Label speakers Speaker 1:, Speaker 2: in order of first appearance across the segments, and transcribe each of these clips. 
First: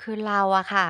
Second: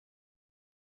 Speaker 1: คือเราอะค่ะ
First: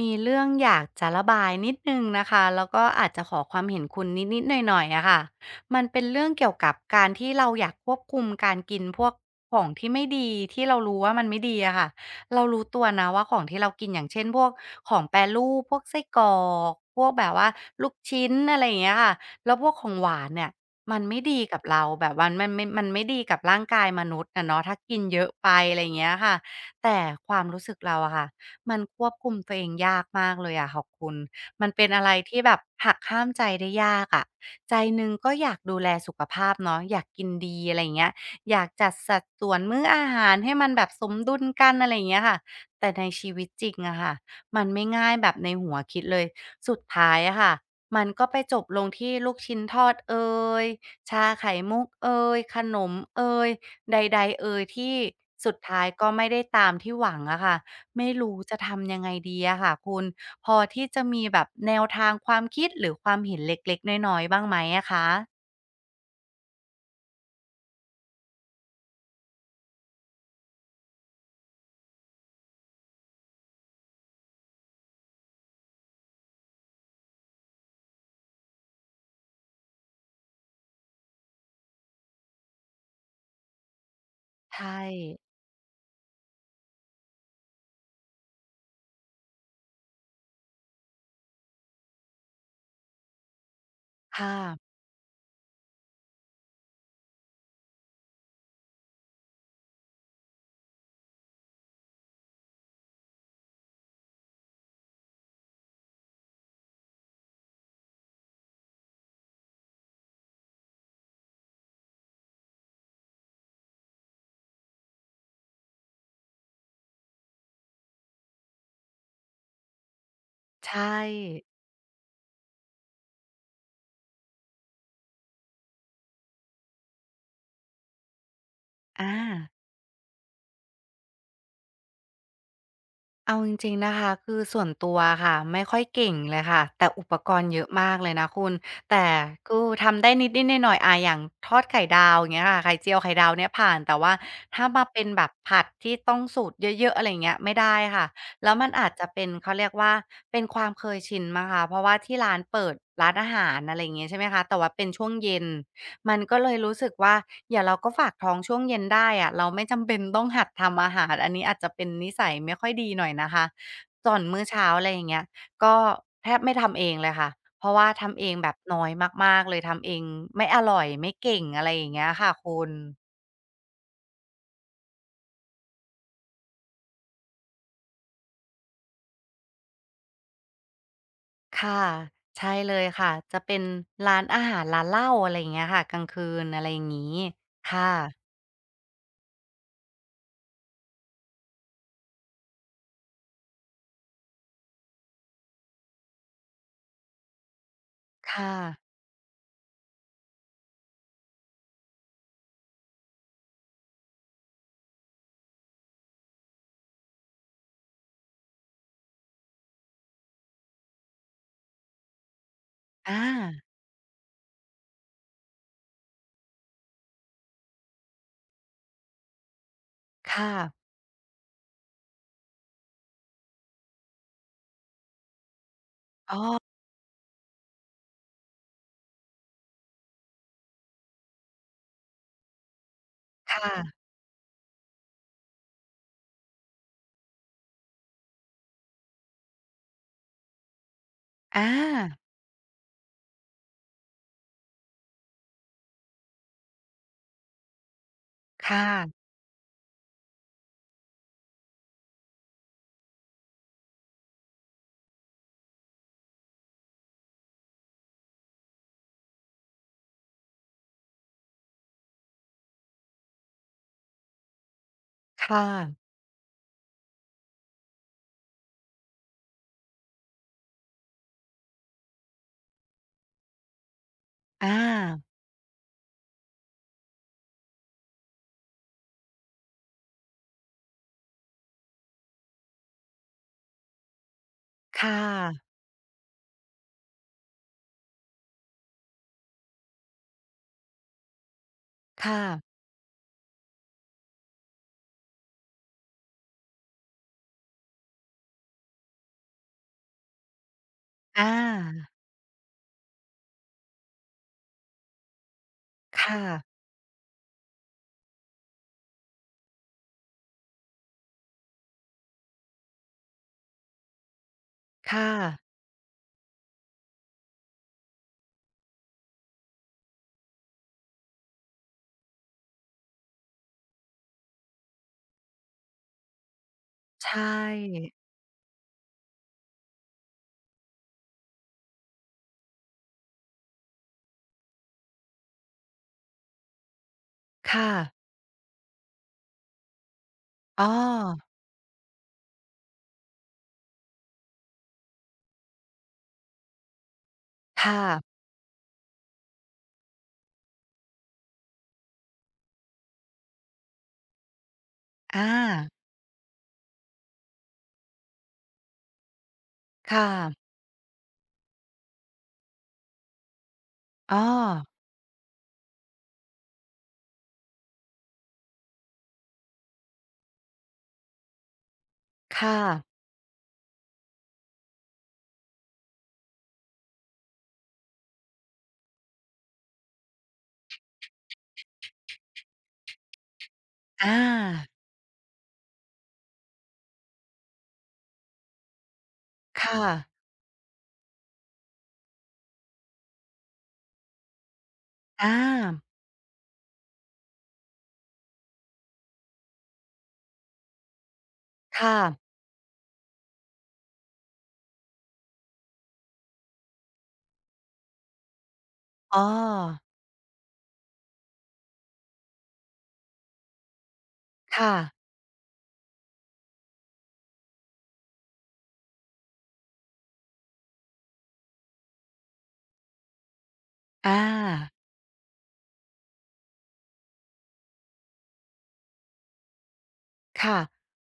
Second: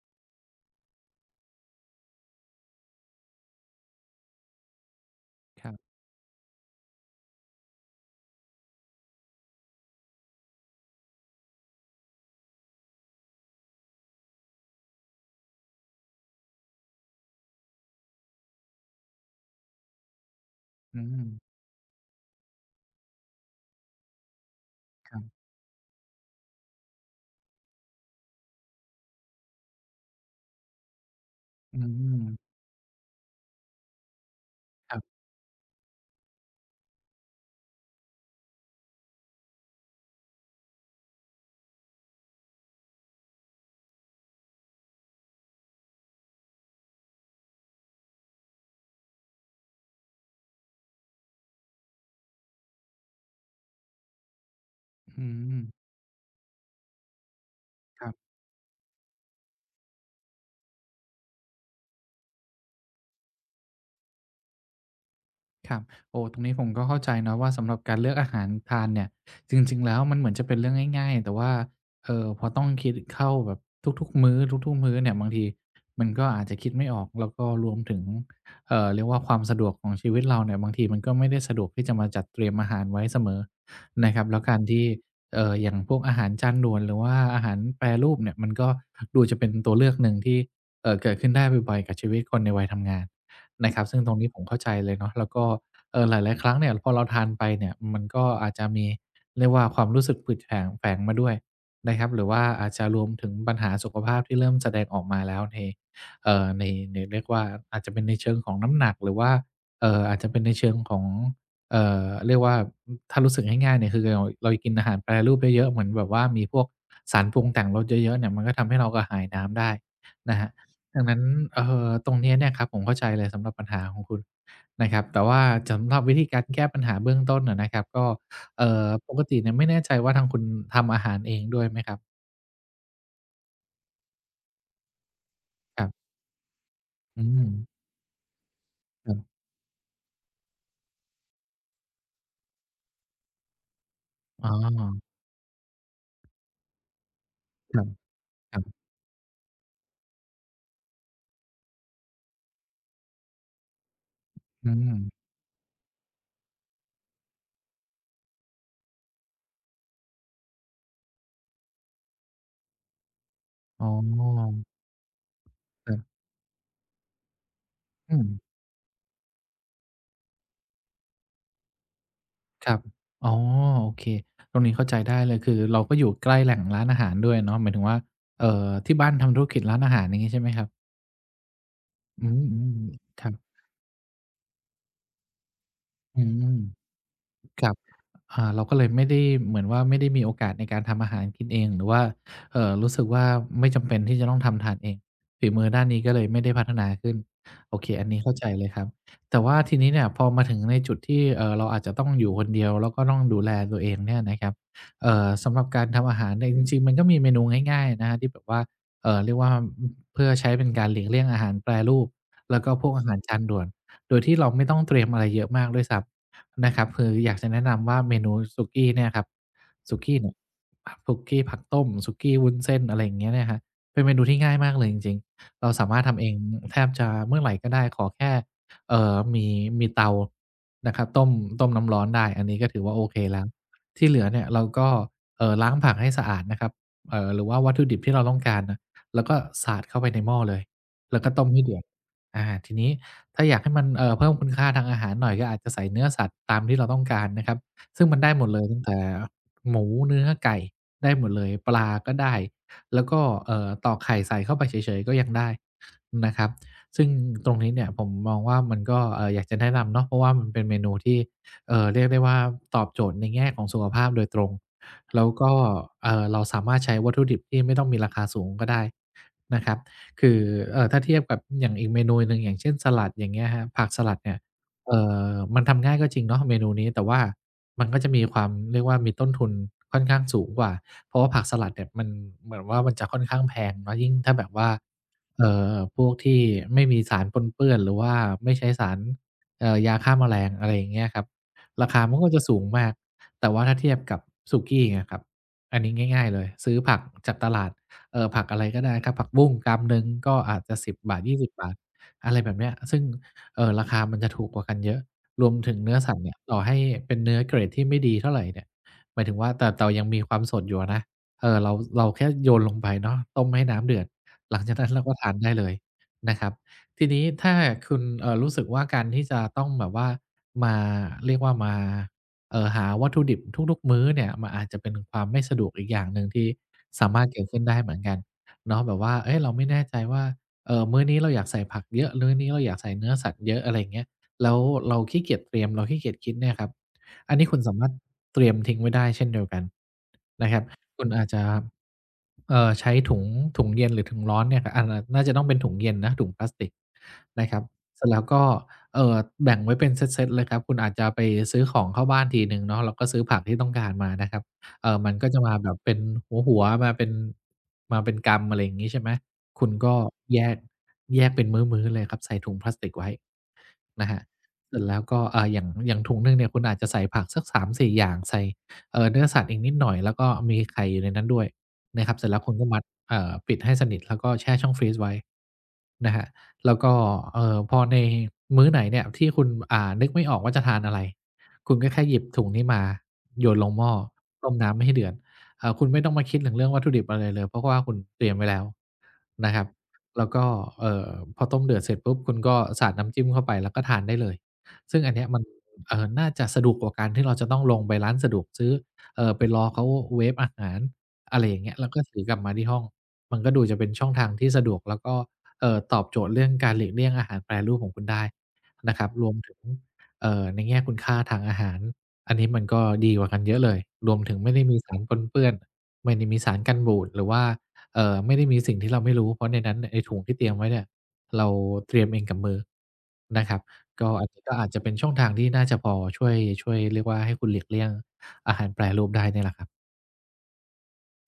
Speaker 1: มีเรื่องอยากจะระบายนิดหนึ่งนะคะแล้วก็อาจจะขอความเห็นคุณนิดๆหน่อยๆอะค่ะ
Speaker 2: ครั
Speaker 1: มัน
Speaker 2: บ
Speaker 1: เป็นเรื่องเกี่ยวกับการที่เราอยากควบคุมการกินพวกของที่ไม่ดีที่เรารู้ว่ามันไม่ดีอะค่ะเรารู้ตัวนะว่าของที่เรากินอย่างเช่นพวกของแปรรูปพวกไส้กรอกพวกแบบว่าลูกชิ้นอะไรอย่างเงี้ยค่ะแล้วพวกของหวานเนี่ยมั
Speaker 2: อื
Speaker 1: นไม่ดี
Speaker 2: ม
Speaker 1: กับเราแบบวันมันไม่ดีกับร่างกายมนุษย์อะเนาะถ้ากิน
Speaker 2: ค
Speaker 1: เย
Speaker 2: รั
Speaker 1: อะ
Speaker 2: บ
Speaker 1: ไปอะไรอย่างเงี้ยค่ะแต่ความรู้สึกเราอะค่ะ มันควบคุมตัวเองยากมากเลยอะค่ะคุณ มัน
Speaker 2: อื
Speaker 1: เป็นอะไรที่แบ
Speaker 2: ม
Speaker 1: บหักห้ามใจได้ยากอะใจ
Speaker 2: ครั
Speaker 1: หนึ่ง
Speaker 2: บ
Speaker 1: ก็อยากดูแลสุขภาพเนาะอยากกินดีอะไรอย่างเงี้ยอยากจัดสัดส่วนมื้ออาหารให้มันแบบสมดุลกันอะไรอย่างเงี้ยค่ะแต่ในชีวิตจริงอะค่ะมันไม่ง่ายแบบในหัวคิดเลยสุดท้ายอะค่ะมันก็ไปจบลงที่ลูกชิ้นทอดเอยชาไข่มุกเอยขนมเอยใดๆเอยที่
Speaker 2: อื
Speaker 1: สุด
Speaker 2: ม
Speaker 1: ท้ายก็ไม่ได้ตามที่หวังอะค่ะ
Speaker 2: ค
Speaker 1: ไม่
Speaker 2: รับ
Speaker 1: รู้จะทำยังไงดีอะค่ะคุณพอที่จะมีแบบแนวทางความคิดหรือความเห็นเล็กๆน้อยๆบ้างไหมอะคะ
Speaker 2: ครับโอ้ตรงนี้ผมก็เข้าใจนะว่าสำหรับการเลือกอาหารทานเนี่ยจริงๆแล้วมันเหมือนจะเป็นเรื่องง่ายๆแต่ว่าพอต้องคิดเข้าแบบทุกๆมื้อทุกๆมื้อเนี่ยบางทีมันก็อาจจะคิดไม่ออกแล้วก็รวมถึงเรียกว่าความสะดวกของชีวิตเราเนี่ยบางทีมันก็ไม่ได้สะดวกที่จะมาจัดเตรียมอาหารไว้เสมอนะครับแล้วกา
Speaker 1: ใช
Speaker 2: ร
Speaker 1: ่
Speaker 2: ที่อย่างพวกอาหารจานด่วนหรือว่าอาหารแปรรูปเนี่ยมันก็ดูจะเป็นตัวเลือกหนึ่งที่เกิดขึ้นได้บ่อยๆกับชีวิตคนในวัยทำงาน นะครับซึ่งตรงนี้
Speaker 1: ค่ะ
Speaker 2: ผมเข้าใจเลยเนาะแล้วก็หลายๆครั้งเนี่ยพอเราทานไปเนี่ยมันก็อาจจะมีเรียกว่าความรู้สึกผืดแผงแฝงมาด้วยนะครับหรือว่าอาจจะรวมถึงปัญหาสุขภาพที่เริ่มแสดงออกมาแล้วในในเรียกว่าอาจจะเป็นในเชิงของน้ำหนักหรือว่าอาจจะเป็นในเชิงของเรียกว่าอืมถ้ารู้สึกง่ายๆเนี่ยคือเรากินอาหารแปรรูปเยอะๆเหมือนแบบว่ามีพวกสารปรุงแต่งรสเยอะๆเนี่ยมันก็ทำให้เรากระหายน้ำได้นะครับ
Speaker 1: ใช
Speaker 2: ดังนั้น
Speaker 1: ่
Speaker 2: ตรงเนี้ยเนี่ยครับผมเข้าใจเลยสำหรับปัญหาของคุณนะครับแต่ว่าสำหรับวิธีการแก้ปัญหาเบื้องต้นอะนะครับก็
Speaker 1: อา
Speaker 2: ปกติเนี่ยไม่แน่ใจว่าทางคุณทำอาหารเองด้วยไหมครับ
Speaker 1: เอาจริงๆนะคะคือส่วนตัวค่ะไม่ค่อ
Speaker 2: ค
Speaker 1: ย
Speaker 2: รับ
Speaker 1: เก่งเลยค่ะแต่อุป
Speaker 2: อื
Speaker 1: กร
Speaker 2: ม
Speaker 1: ณ์เยอะมากเลยนะคุณแต่
Speaker 2: ครับ
Speaker 1: ก็ทำได้นิดๆหน่อยๆอาอย่างทอดไข่ดาวอย่างเงี้ยค่ะไข่เจียวไข่ดาวเนี่ยผ่านแต่ว่า
Speaker 2: อ๋อ
Speaker 1: ถ้ามาเป็นแบบผัดที่ต้องสูตรเยอะๆอะไรอย่างเงี้ยไม่ได้
Speaker 2: ครับ
Speaker 1: ค่ะแล้
Speaker 2: ค
Speaker 1: ว
Speaker 2: รั
Speaker 1: มัน
Speaker 2: บ
Speaker 1: อาจจะเป็นเขาเรียกว่าเป็นความเคยชินมั้งคะเพราะว่าที่ร้านเปิดร้านอาหารอะไรอย่างงี้ใช่ไหมคะแต่
Speaker 2: อื
Speaker 1: ว่าเป็นช่วง
Speaker 2: ม
Speaker 1: เย็น มันก็เลยรู้สึกว่าอย่าเราก็ฝากท้องช่วงเย็นได้อะเราไม่จำเป็นต้องหัดทำอาหารอันนี้อาจจะเป็นนิสัยไม่ค่อยดีหน่อยนะคะ
Speaker 2: อ๋อ
Speaker 1: ส่วนมื้อเช้าอะไรอย่างเงี้ยก็
Speaker 2: ครับ
Speaker 1: แทบไม่ทำเองเลยค่ะเพราะว่า
Speaker 2: อื
Speaker 1: ทำเอ
Speaker 2: ม
Speaker 1: งแบบน้อยมากๆเลยทำเองไม่อร่อยไม่เก่งอะไรอย่างเงี้ยค่ะคุ
Speaker 2: ค
Speaker 1: ณ
Speaker 2: รับอ๋อโอเคตรงนี้เข้าใจได้เลยคือเราก็อยู่ใกล้แหล่งร้านอาหารด้วยเนาะหมายถึงว่าที่บ้านทำธุรกิจร้านอาหารอย่างงี้ใช่ไหมครับ
Speaker 1: ค่ะ
Speaker 2: อื
Speaker 1: ใช่เล
Speaker 2: ม
Speaker 1: ยค่ะ
Speaker 2: ๆครับ
Speaker 1: จะเป็นร้านอาหารร้านเหล้าอะไรอย่างเงี้ยค่ะกลางคื
Speaker 2: อื
Speaker 1: น
Speaker 2: ม
Speaker 1: อะไรอย่างงี้
Speaker 2: ครับ
Speaker 1: ค่ะ
Speaker 2: อ่าเราก็เลยไม่ได้เหมือนว่าไม่ได้มีโอกาสในการทำอาหารกินเองหรือว่ารู้สึกว่าไม่จำเป็นที่จะต้องทำทานเองฝีมือด้านนี้ก็เลยไม่ได้พัฒนาขึ้น โอเคอันนี้เข้าใจ
Speaker 1: ค่ะ
Speaker 2: เลยครับแต่ว่าทีนี้เนี่ยพอมาถึงในจุดที่เราอาจจะต้องอยู่คนเดียวแล้วก็ต้องดูแลตัวเองเนี่ยนะครับสำหรับการทำอาหารเนี่ยจริงๆมันก็มีเมนูง่ายๆนะครับที่แบบว่าเรียกว่าเพื่อใช้เป็นการหลีกเลี่ยงอาหารแปรรูปแล้วก็พวกอา
Speaker 1: อ
Speaker 2: หารจานด่
Speaker 1: า
Speaker 2: วน โดยที่เราไม่ต้องเตรียมอะไรเยอะมากด้วยซ้ำนะครับคืออยากจะแนะนำว่าเมนูสุกี้เนี่ยครับสุกี้เนี่ย
Speaker 1: ค่ะ
Speaker 2: ผักสุกี้ผักต้มสุกี้วุ้นเส้นอะไรอย่างเงี้ยเนี่ยครับเป็นเมนูที่ง่ายมากเลยจริงๆเราสามารถทำเอ
Speaker 1: อ๋
Speaker 2: ง
Speaker 1: อ
Speaker 2: แทบจะเมื่อไหร่ก็ได้ขอแค่เอ่อมีมีเตานะครับต้มน้ำร้อนได้อันนี้ก็ถือว่าโอเคแล้ว
Speaker 1: ค่ะ
Speaker 2: ที่เหลือเนี่ยเราก็ล้างผักให้สะอาดนะครับหรือว่าวัตถุดิบที่เราต้องการนะแล้วก็สาดเข้าไปในหม้อเลยแล้วก็ต้ม
Speaker 1: อ
Speaker 2: ให้เดือด
Speaker 1: า
Speaker 2: อาทีนี้ถ้าอยากให้มันเพิ่มคุณค่าทางอาหารหน่อยก็อาจจะใส่เนื้อสัตว์ตามที่เราต้องการนะครับซึ่งมันได้หมดเลยตั้
Speaker 1: ค่ะ
Speaker 2: งแต่หมูเนื้อไก่ได้หมดเลยปลาก็ได้แล้วก็ตอกไข่ใส่เข้าไปเฉยๆก็ยังได้นะครับซึ่งตรงนี้เนี่ยผมมองว่ามันก็อยากจะแนะนำเนาะเพราะว่ามันเป็นเมนูที่เรียกได้ว่าตอบโจทย์ในแง่ของสุขภาพโดยตรงแล้วก็
Speaker 1: ค่ะ
Speaker 2: เราสามารถใช้วัตถุดิบที่ไม่ต้องมีราคาสูงก็ได้นะครับ คือถ้าเทียบกับอย่างอีกเมนูหนึ่งอย่างเช่นสลัดอย่างเงี้ยครับผักสลัดเนี่ย
Speaker 1: อ
Speaker 2: เอ่
Speaker 1: า
Speaker 2: อมันทำง่ายก็จริงเนาะเมนูนี้แต่ว่ามันก็จะมีความเรียกว่ามีต้นทุนค่อนข้างสูงกว่าเพราะว่าผักสลัดเนี่ยมันเหมือนว่ามันจะค่อนข้างแพงเนาะยิ่งถ้าแบบว่า
Speaker 1: ค่ะ
Speaker 2: พวกที่ไม่มีสารปนเปื้อนหรือว่าไม่ใช้สารยาฆ่าแมลงอะไรอย่างเงี้ยครับราคามันก็
Speaker 1: ค่ะ
Speaker 2: จะสูงมากแต่ว่าถ้าเทียบกับสุกี้เงี้ยครับอันนี้ง่ายๆเลยซื้อผักจากตลาด ผักอะไรก็ได้ครับผักบุ้งกรัมหนึ่งก็อาจจะ10บบาท
Speaker 1: อ
Speaker 2: 20บบาท
Speaker 1: า
Speaker 2: อะไรแบบเนี้ยซึ่งราคามันจะถูกกว่ากันเยอะรวมถึงเนื้อสัตว์เนี่ย
Speaker 1: ค่ะ
Speaker 2: ต่อให้เป็นเนื้อเกรดที่ไม่ดีเท่าไรเนี่ยหมายถึงว่าแต่ยังมีความสดอยู่อะนะเอ่อเราเราแค่โยนลงไปเนาะต้มให้น้ำเดือดหลังจากนั้นเราก็
Speaker 1: ค่ะ
Speaker 2: ทานได้เลยนะครับทีนี้ถ้าคุณรู้สึกว่าการที่จะต้องแบบว่ามาเรียกว่ามา หาวัตถุดิบทุกๆมื้อเนี่ยมันอาจจะเป็นความไม่สะดวกอีกอย่างหนึ่งที่สามาร
Speaker 1: ใช
Speaker 2: ถเกิดขึ้นได้เหมือน
Speaker 1: ่
Speaker 2: กันเนาะแบบว่าเฮ้ยเราไม่แน่ใจว่ามื้อนี้เราอยากใส่ผักเยอะมื้อนี้เราอยากใส่เนื้อสัตว์เยอะอะไรอย่างเงี้ยแล้วเราขี้เกียจเตรียมเราขี้เกียจคิดเนี่ยครับอันนี้คุณสามาร
Speaker 1: ค่ะ
Speaker 2: ถเตรียมทิ้งไว้ได้เช่นเดียวกันนะครับ
Speaker 1: อ้อ
Speaker 2: คุณอาจจะใช้ถุงเย็นหรือถุงร้อนเนี่ยครับอันน่าจะต้องเป็นถุงเย็นนะถุงพลาสติกนะครับ
Speaker 1: ค
Speaker 2: เสร็จแล้ว
Speaker 1: ่ะ
Speaker 2: ก็ เอ่อแบ่งไว้เป็นเซตๆเลยครับคุณอาจจะไปซื้อของเข้าบ้านทีหนึ่งเนาะแล้วก็ซื้อผักที่ต้องการมานะครับมันก็จะ
Speaker 1: อา
Speaker 2: มาแบบเป็นหัวๆมาเป็นกำอะไรอย่างงี้ใช่ไหมคุณก็
Speaker 1: ค่ะ
Speaker 2: แยกแยกเป็นมื้อๆเลยครับใส่ถุงพลาสติกไว้นะครับ
Speaker 1: อ้อ
Speaker 2: เสร็จแล้วก็อย่างถุงหนึ่งเนี่ยคุณอาจจะใส่ผักสัก3-4อย่างใส่เนื้อสัตว์อีกนิดหน่อยแล้วก็มีไข่อยู่ในนั้นด้วยนะครับเสร็จแล้วคุณก็
Speaker 1: ค่ะ
Speaker 2: มัดปิดให้สนิทแล้วก็แช่ช่องฟรีซไว้นะครับ แล้วก็พอในมื้อไหนเนี่ยที่คุณนึกไม่ออกว่าจะทานอะไรคุณก็แค่หยิบถุงนี้มาโยนลงหม้อ
Speaker 1: อา
Speaker 2: ต้มน้ำให้เดือดเอ่าคุณไม่ต้องมาคิดถึงเรื่องวัตถุดิบอะไรเลยเพราะว่าคุณเตรียมไว้แล้วนะครับ
Speaker 1: ค่ะ
Speaker 2: แล้วก็เอ่อพอต้มเดือดเสร็จปุ๊บคุณก็สาดน้ำจิ้มเข้าไปแล้วก็ทานได้เลยซึ่งอันเนี้ยมัน
Speaker 1: อา
Speaker 2: น่าจะสะดวกกว่าการที่เราจะต้องลงไปร้านสะดวกซื้อไปรอเขาเวฟอาหารอะไรอย่างเงี้ยแล้วก็
Speaker 1: ค่ะ
Speaker 2: ถือกลับมาที่ห้องมันก็ดูจะเป็นช่องทางที่สะดวกแล้วก็ ตอบโจทย์เรื่องการหลีกเลี่ยงอาหารแปรรูปของคุณได้นะครับรวม
Speaker 1: อ้อ
Speaker 2: ถึงในแง่คุณค่าทางอาหารอันนี้มันก็ดีกว่ากันเยอะเลยรวมถึงไม่ได้มี
Speaker 1: ค่ะ
Speaker 2: สารปนเปื้อนไม่ได้มีสารกันบูดหรือว่าไม่ได้มีสิ่งที่เราไม่รู้เพราะในนั้นไอ้ถุงที่เตรียมไว้เนี่ยเราเตรียมเองกับมือนะครับก็อัน
Speaker 1: อา
Speaker 2: นี้ก็อาจจะเป็นช่องทางที่น่าจะพอช่วยเรียกว่าให้คุณหลีกเลี่ยงอาหารแปรรูปได้เนี่ยแหละครับ
Speaker 1: ค่ะ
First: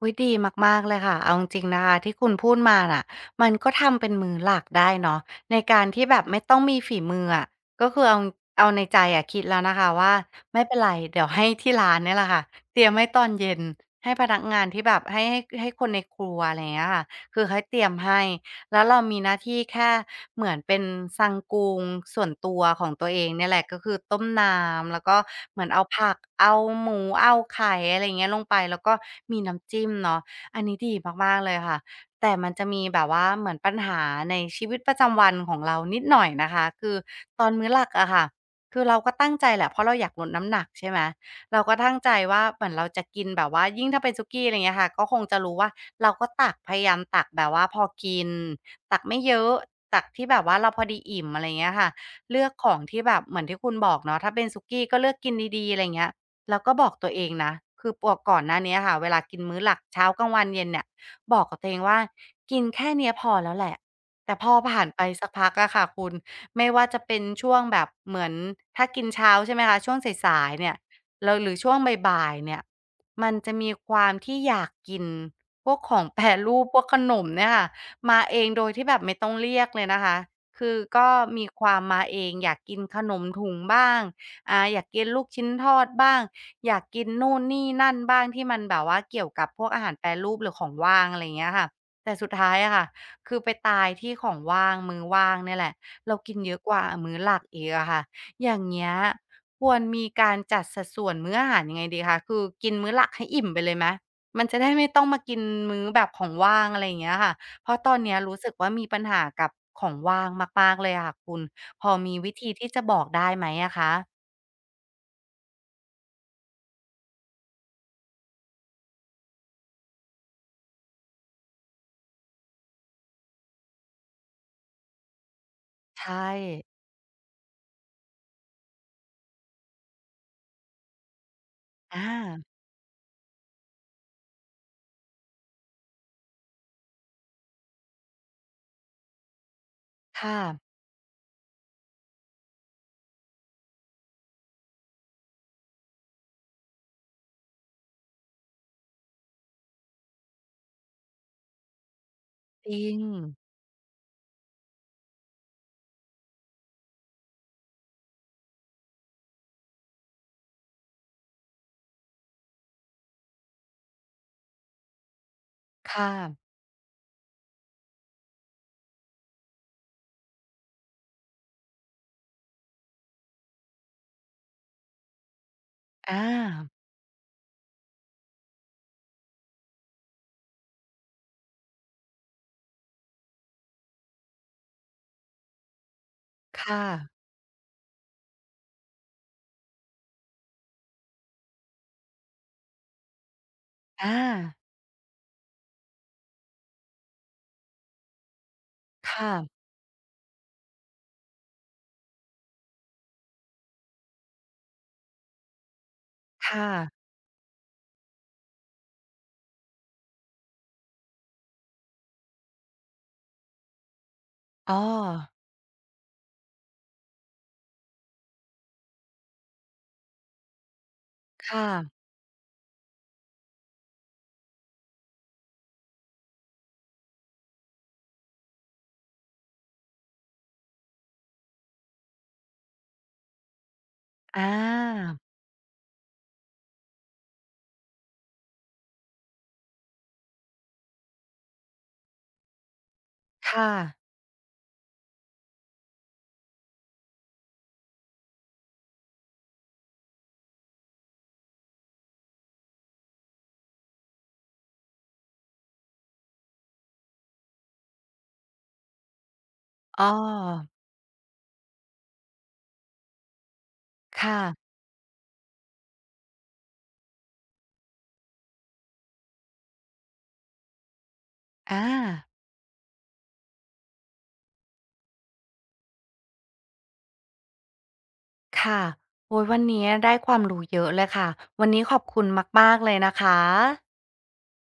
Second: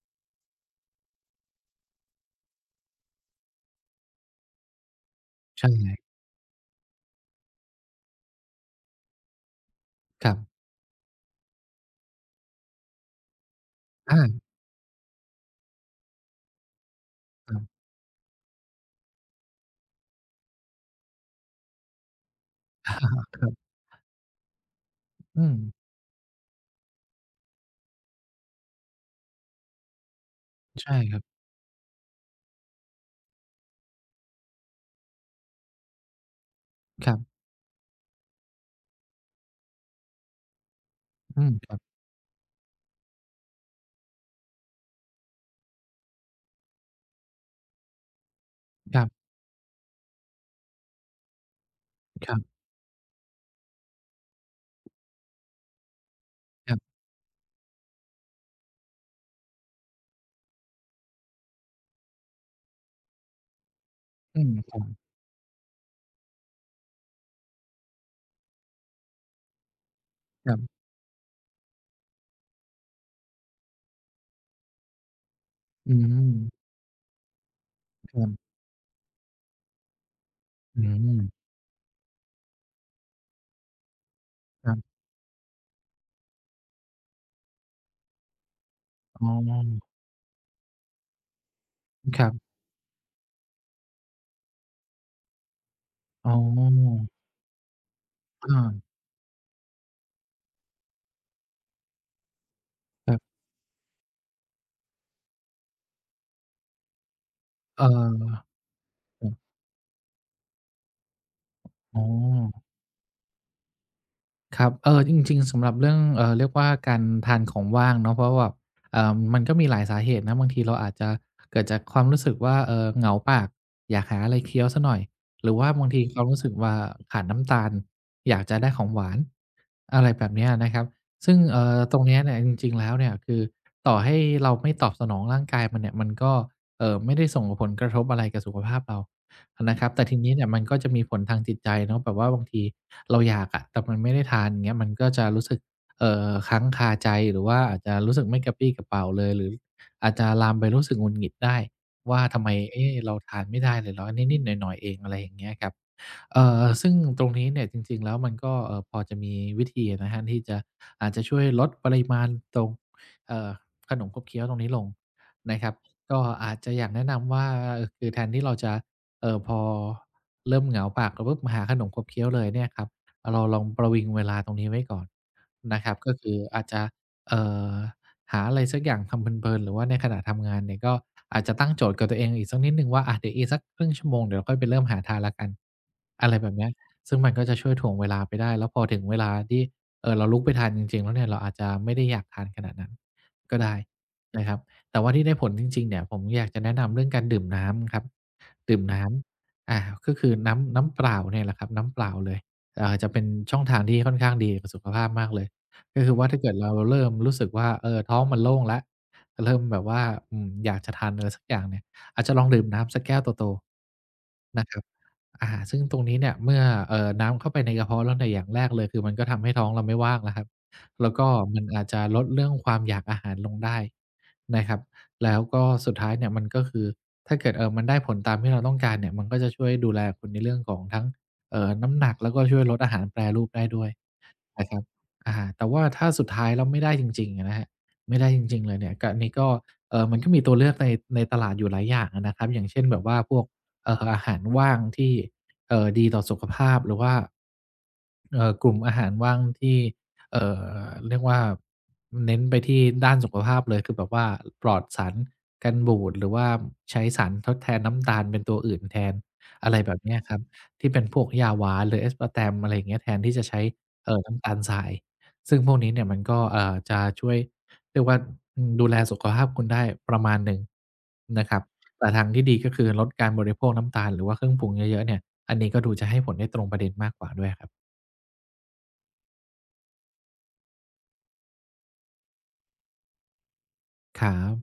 Speaker 1: อุ๊ยดีมากๆเลยค่ะเอาจริงๆนะคะที่คุณพูดมาน่ะมันก็ทำเป็นมื้อหลักได้เนาะในการที่
Speaker 2: ใช่
Speaker 1: แบบไม่ต้องมีฝีมืออะก็คือเอาเอาในใจอะคิดแล้วนะคะว่า
Speaker 2: ครับ
Speaker 1: ไม่เป็นไรเดี๋ยวให้ที่ร้านเนี่ยแหละค่ะเตรียมให้ตอนเย็นให้
Speaker 2: อา
Speaker 1: พนักงานที่แบบให้คนในครัวอะไรอย่างเงี้ยค่ะคือ
Speaker 2: ค
Speaker 1: ให้
Speaker 2: รั
Speaker 1: เต
Speaker 2: บ
Speaker 1: รียมให้แล้วเรามีหน้าที่แค่ เหมือนเป็นซังกุงส่วนตัวของตัวเอง เนี่ยแหละก็คือต้มน้ำแล้วก็
Speaker 2: อืม
Speaker 1: เหมือนเอาผักเอาหมูเอาไข่อะไรอย่างเงี้ยลงไปแล้วก็มีน้ำจิ้มเนาะอันนี้
Speaker 2: ใช่
Speaker 1: ดี
Speaker 2: ครับ
Speaker 1: มากๆเลยค่ะแต่มันจะมีแบบว่าเหมือนปัญหาในชีวิตประจำวันของเรานิดหน่อยนะคะคือ
Speaker 2: ครับ
Speaker 1: ตอนมื้อหลักอะค่ะคือเราก็ตั้งใจแหละเพราะเราอยากลดน้ำหนักใช่ไหม
Speaker 2: อืม
Speaker 1: เรา
Speaker 2: ค
Speaker 1: ก็
Speaker 2: รับ
Speaker 1: ตั้งใจว่าเหมือนเราจะกินแบบว่ายิ่งถ้าเป็นสุกี้อะไรอย่างเงี้ยค่ะก็คงจะรู้ว่าเราก็ตักพยายามตักแบบว่าพอกิน ตั
Speaker 2: ค
Speaker 1: ก
Speaker 2: รั
Speaker 1: ไม่
Speaker 2: บ
Speaker 1: เยอะตักที่แบบว่าเราพอดีอิ่มอะไรเงี้ยค่ะ
Speaker 2: ครั
Speaker 1: เลือก
Speaker 2: บ
Speaker 1: ของที่แบบเหมือนที่คุณบอกเนาะถ้าเป็นสุกี้ก็เลือกกินดีๆอะไรเงี้ยแล้วก็
Speaker 2: ครั
Speaker 1: บอก
Speaker 2: บ
Speaker 1: ตัวเองนะคือปวกก่อนหน้าเนี้ยค่ะเวลากินมื้อหลักเช้ากลางวันเย็นเนี่ยบอกกับตัวเองว่ากินแค่เนี้ยพอแล้วแหละแต่
Speaker 2: อื
Speaker 1: พ
Speaker 2: ม
Speaker 1: อ
Speaker 2: ครั
Speaker 1: ผ่าน
Speaker 2: บ
Speaker 1: ไปสักพักอะค่ะคุณไม่ว่าจะเป็นช่วงแบบเหมือนถ้ากินเช้าใช่ไหมคะช่วงสา
Speaker 2: ค
Speaker 1: ย
Speaker 2: รั
Speaker 1: ๆเนี่ย
Speaker 2: บ
Speaker 1: แล้วหรือช่วงบ่ายๆเนี่ยมันจะมีความที่อยากกินพวก
Speaker 2: อื
Speaker 1: ของแปรรูป
Speaker 2: ม
Speaker 1: พวกขนมเนี่ยค่ะ
Speaker 2: ค
Speaker 1: มา
Speaker 2: รั
Speaker 1: เอง
Speaker 2: บ
Speaker 1: โดยที่แบบไม่ต้องเรียกเลยนะคะ คือ
Speaker 2: อื
Speaker 1: ก็
Speaker 2: ม
Speaker 1: มีความมาเองอยากกินขนมถุงบ้างอ่า
Speaker 2: ครั
Speaker 1: อยาก
Speaker 2: บ
Speaker 1: กินลูกชิ้นทอดบ้างอยากกินนู่นนี่นั่นบ้างที่มันแบบว่าเกี่ย
Speaker 2: อ๋อ
Speaker 1: วกับพวกอาหารแปรรูปหรือของว่างอะไรอย่างเงี้ยค่ะแต่
Speaker 2: ค
Speaker 1: สุ
Speaker 2: รั
Speaker 1: ด
Speaker 2: บ
Speaker 1: ท้ายอะค่ะคือไปตายที่ของว่างมื้อว่างเนี่ยแหละเรา
Speaker 2: อ๋
Speaker 1: กิ
Speaker 2: อ
Speaker 1: นเยอะกว่ามื้อหลักอีกอะค่ะอย่างเงี้
Speaker 2: อา
Speaker 1: ยควรมีการจัดสัดส่วนมื้ออาหารยังไงดีคะคือกินมื้อหลัก
Speaker 2: ครั
Speaker 1: ให้
Speaker 2: บ
Speaker 1: อิ่มไปเลยไหมมันจะได้ไม่ต้องมากินมื้อแบบของว่างอะไรอย่างเงี้ยค่ะ เพราะ
Speaker 2: เอ่
Speaker 1: ตอนเนี้ยรู้
Speaker 2: อ
Speaker 1: สึกว่ามีปัญหา
Speaker 2: ครั
Speaker 1: กับ
Speaker 2: บ
Speaker 1: ของว่างมากๆเลยอะค่ะคุณพอ
Speaker 2: อ๋อ
Speaker 1: มีวิธีที่จะบอกได้ไหมอะคะ
Speaker 2: ครับเออจริงๆสำหรับเรื่องเรียกว่าการทานของว่างเนาะเพราะว่าแบบมันก็มีหลายสาเหตุนะบางทีเราอาจจะเกิดจากความรู้สึกว่าเหงาปากอยากหาอะไรเคี้ยวสักหน่อยหรือว่าบางที
Speaker 1: ใช
Speaker 2: ความ
Speaker 1: ่
Speaker 2: รู้สึกว่าขาดน้ำตาลอยากจะได้ของหวานอะไรแบบเนี้ยนะครับซึ่งตร
Speaker 1: อา
Speaker 2: งเนี้ยเนี่ยจริงๆแล้วเนี่ยคือต่อให้เราไม่ตอบสนองร่างกายมันเนี่ยมันก็ไม่ได้ส่งผลกระทบอะไรกับสุขภาพเรา นะครับแต่ทีนี้
Speaker 1: ค่ะ
Speaker 2: เนี่ยมันก็จะมีผลทางจิตใจเนาะแบบว่าบางทีเราอยากอะแต่มันไม่ได้ทานอย่างเงี้ยมันก็จะรู้สึกค้างคาใจหรือว่าอาจจะรู้สึกไม่กระปรี้กระเปร่าเลยหรืออาจจะลามไปรู้สึกหงุดหงิดได้ว่าทำไม
Speaker 1: จริ
Speaker 2: เอ๊ะ
Speaker 1: ง
Speaker 2: เราทานไม่ได้เลยเหรอนิดๆหน่อยๆเองอะไรอย่างเงี้ยครับซึ่งตรงนี้เนี่ยจริงๆแล้วมันก็พอจะมีวิธีอะนะครับที่จะอาจจะช่วยลดปริมาณตรงเอ่อขนมขบเคี้ยวตรงนี้ลงนะครับ
Speaker 1: ค่ะ
Speaker 2: ก็อาจจะอยากแนะนำว่าคือแทนที่เราจะ เออพอเริ่มเหงาปากแล้วปุ๊บมาหาขนมขบเคี้ยวเลยเนี่ยครับเราลองประวิงเวลาตรงนี้ไว้ก่อนนะครับก็
Speaker 1: อา
Speaker 2: คืออาจจะเอ่อหาอะไรสักอย่างทำเพลินๆหรือว่าในขณะทำงานเนี่ยก็อาจจะตั้งโจทย์กับตัวเองอีกสักนิดหนึ่งว่าอะเดี๋ยวอีกสักครึ่งชั่วโมงเดี๋ยวเราค่อยไปเริ่มหาทานแล้วกันอะไรแบบเนี้ย
Speaker 1: ค่ะ
Speaker 2: ซึ่งมันก็จะช่วยถ่วงเวลาไปได้แล้วพอถึงเวลาที่เราลุกไปทานจริงๆแล้วเนี่ยเราอาจจะไม่ได้อยากทานขนาดนั้นก็ได้
Speaker 1: อา
Speaker 2: นะครับแต่ว่าที่ได้ผลจริงๆเนี่ยผมอยากจะแนะนำเรื่องการดื่มน้ำครับ ดื่มน้
Speaker 1: ค่ะ
Speaker 2: ำอาก็คือน้ำเปล่าเนี่ยแหละครับน้ำเปล่าเลยจะเป็นช่องทางที่ค่อนข้างดีกับสุขภาพมากเลยก็คือว่าถ้าเกิด
Speaker 1: ค่ะ
Speaker 2: เราเริ่มรู้สึกว่าเออท้องมันโล่งแล้วเริ่มแบบว่าอยากจะทานอะไรสักอย่างเนี่ยอาจจะลองดื่มน้ำสักแก้วโตๆนะค
Speaker 1: อ้อ
Speaker 2: รับอาซึ่งตรงนี้เนี่ยเมื่อน้ำเข้าไปในกระเพาะแล้วเนี่ยอย่างแรกเลยคือมันก็ทำให้ท้องเราไม่ว่างแล้วครับแล้วก็มัน
Speaker 1: ค่ะ
Speaker 2: อาจจะลดเรื่องความอยากอาหารลงได้นะครับแล้วก็สุดท้ายเนี่ยมันก็คือ ถ้าเกิดมันได้ผลตามที่เราต้องการเนี่ยมันก็จะช่วยดูแลคุณในเรื่องของทั้งน้ำหนักแล้วก็ช่วยลดอาหารแปรรูปได้ด้วย
Speaker 1: อ
Speaker 2: นะครับ
Speaker 1: า
Speaker 2: อาแต่ว่าถ้าสุดท้ายแล้วไม่ได้จริงๆอะนะครับไม่ได้จริงๆเลยเนี่ยก็นี่ก็มันก็มีตัวเลือกในตลาดอยู่หลายอย่างอะนะครับอย่างเช่นแบบว่าพวก
Speaker 1: ค่ะ
Speaker 2: อาหารว่างที่ดีต่อสุขภาพ หรือว่ากลุ่มอาหารว่างที่เอ่เรียกว่าเน้นไปที่ด้านสุขภาพเลยคือแบบว่าปลอดสารกันบูด หรือว่าใช้สารทดแทนน้ำตาลเป็นตัวอื่นแทนอะไรแบบ
Speaker 1: อ้
Speaker 2: เนี้ยครับ
Speaker 1: อ
Speaker 2: ที่เป็นพวกยาหวานหรือ Aspartam อะไรอย่างเงี้ยแทนที่จะใช้
Speaker 1: ค่ะ
Speaker 2: น้ำตาลทรายซึ่งพวกนี้เนี่ยมันก็จะช่วยเรียกว่าดูแลสุขภาพคุณได้ประมาณหนึ่งนะครับ
Speaker 1: อ
Speaker 2: แต่ทา
Speaker 1: า
Speaker 2: งที่ดีก็คือลดการบริโภคน้ำตาลหรือว่าเครื่องปรุงเยอะๆเนี่ยอันนี้ก็ดูจะให้ผลได้ตรงประเด็นมากกว่าด้วยครับ
Speaker 1: ค่ะโอ้ยวันนี้ได้ความรู้เยอะเลยค่ะวันนี้ขอบคุณมากๆเลยนะคะ
Speaker 2: ครับ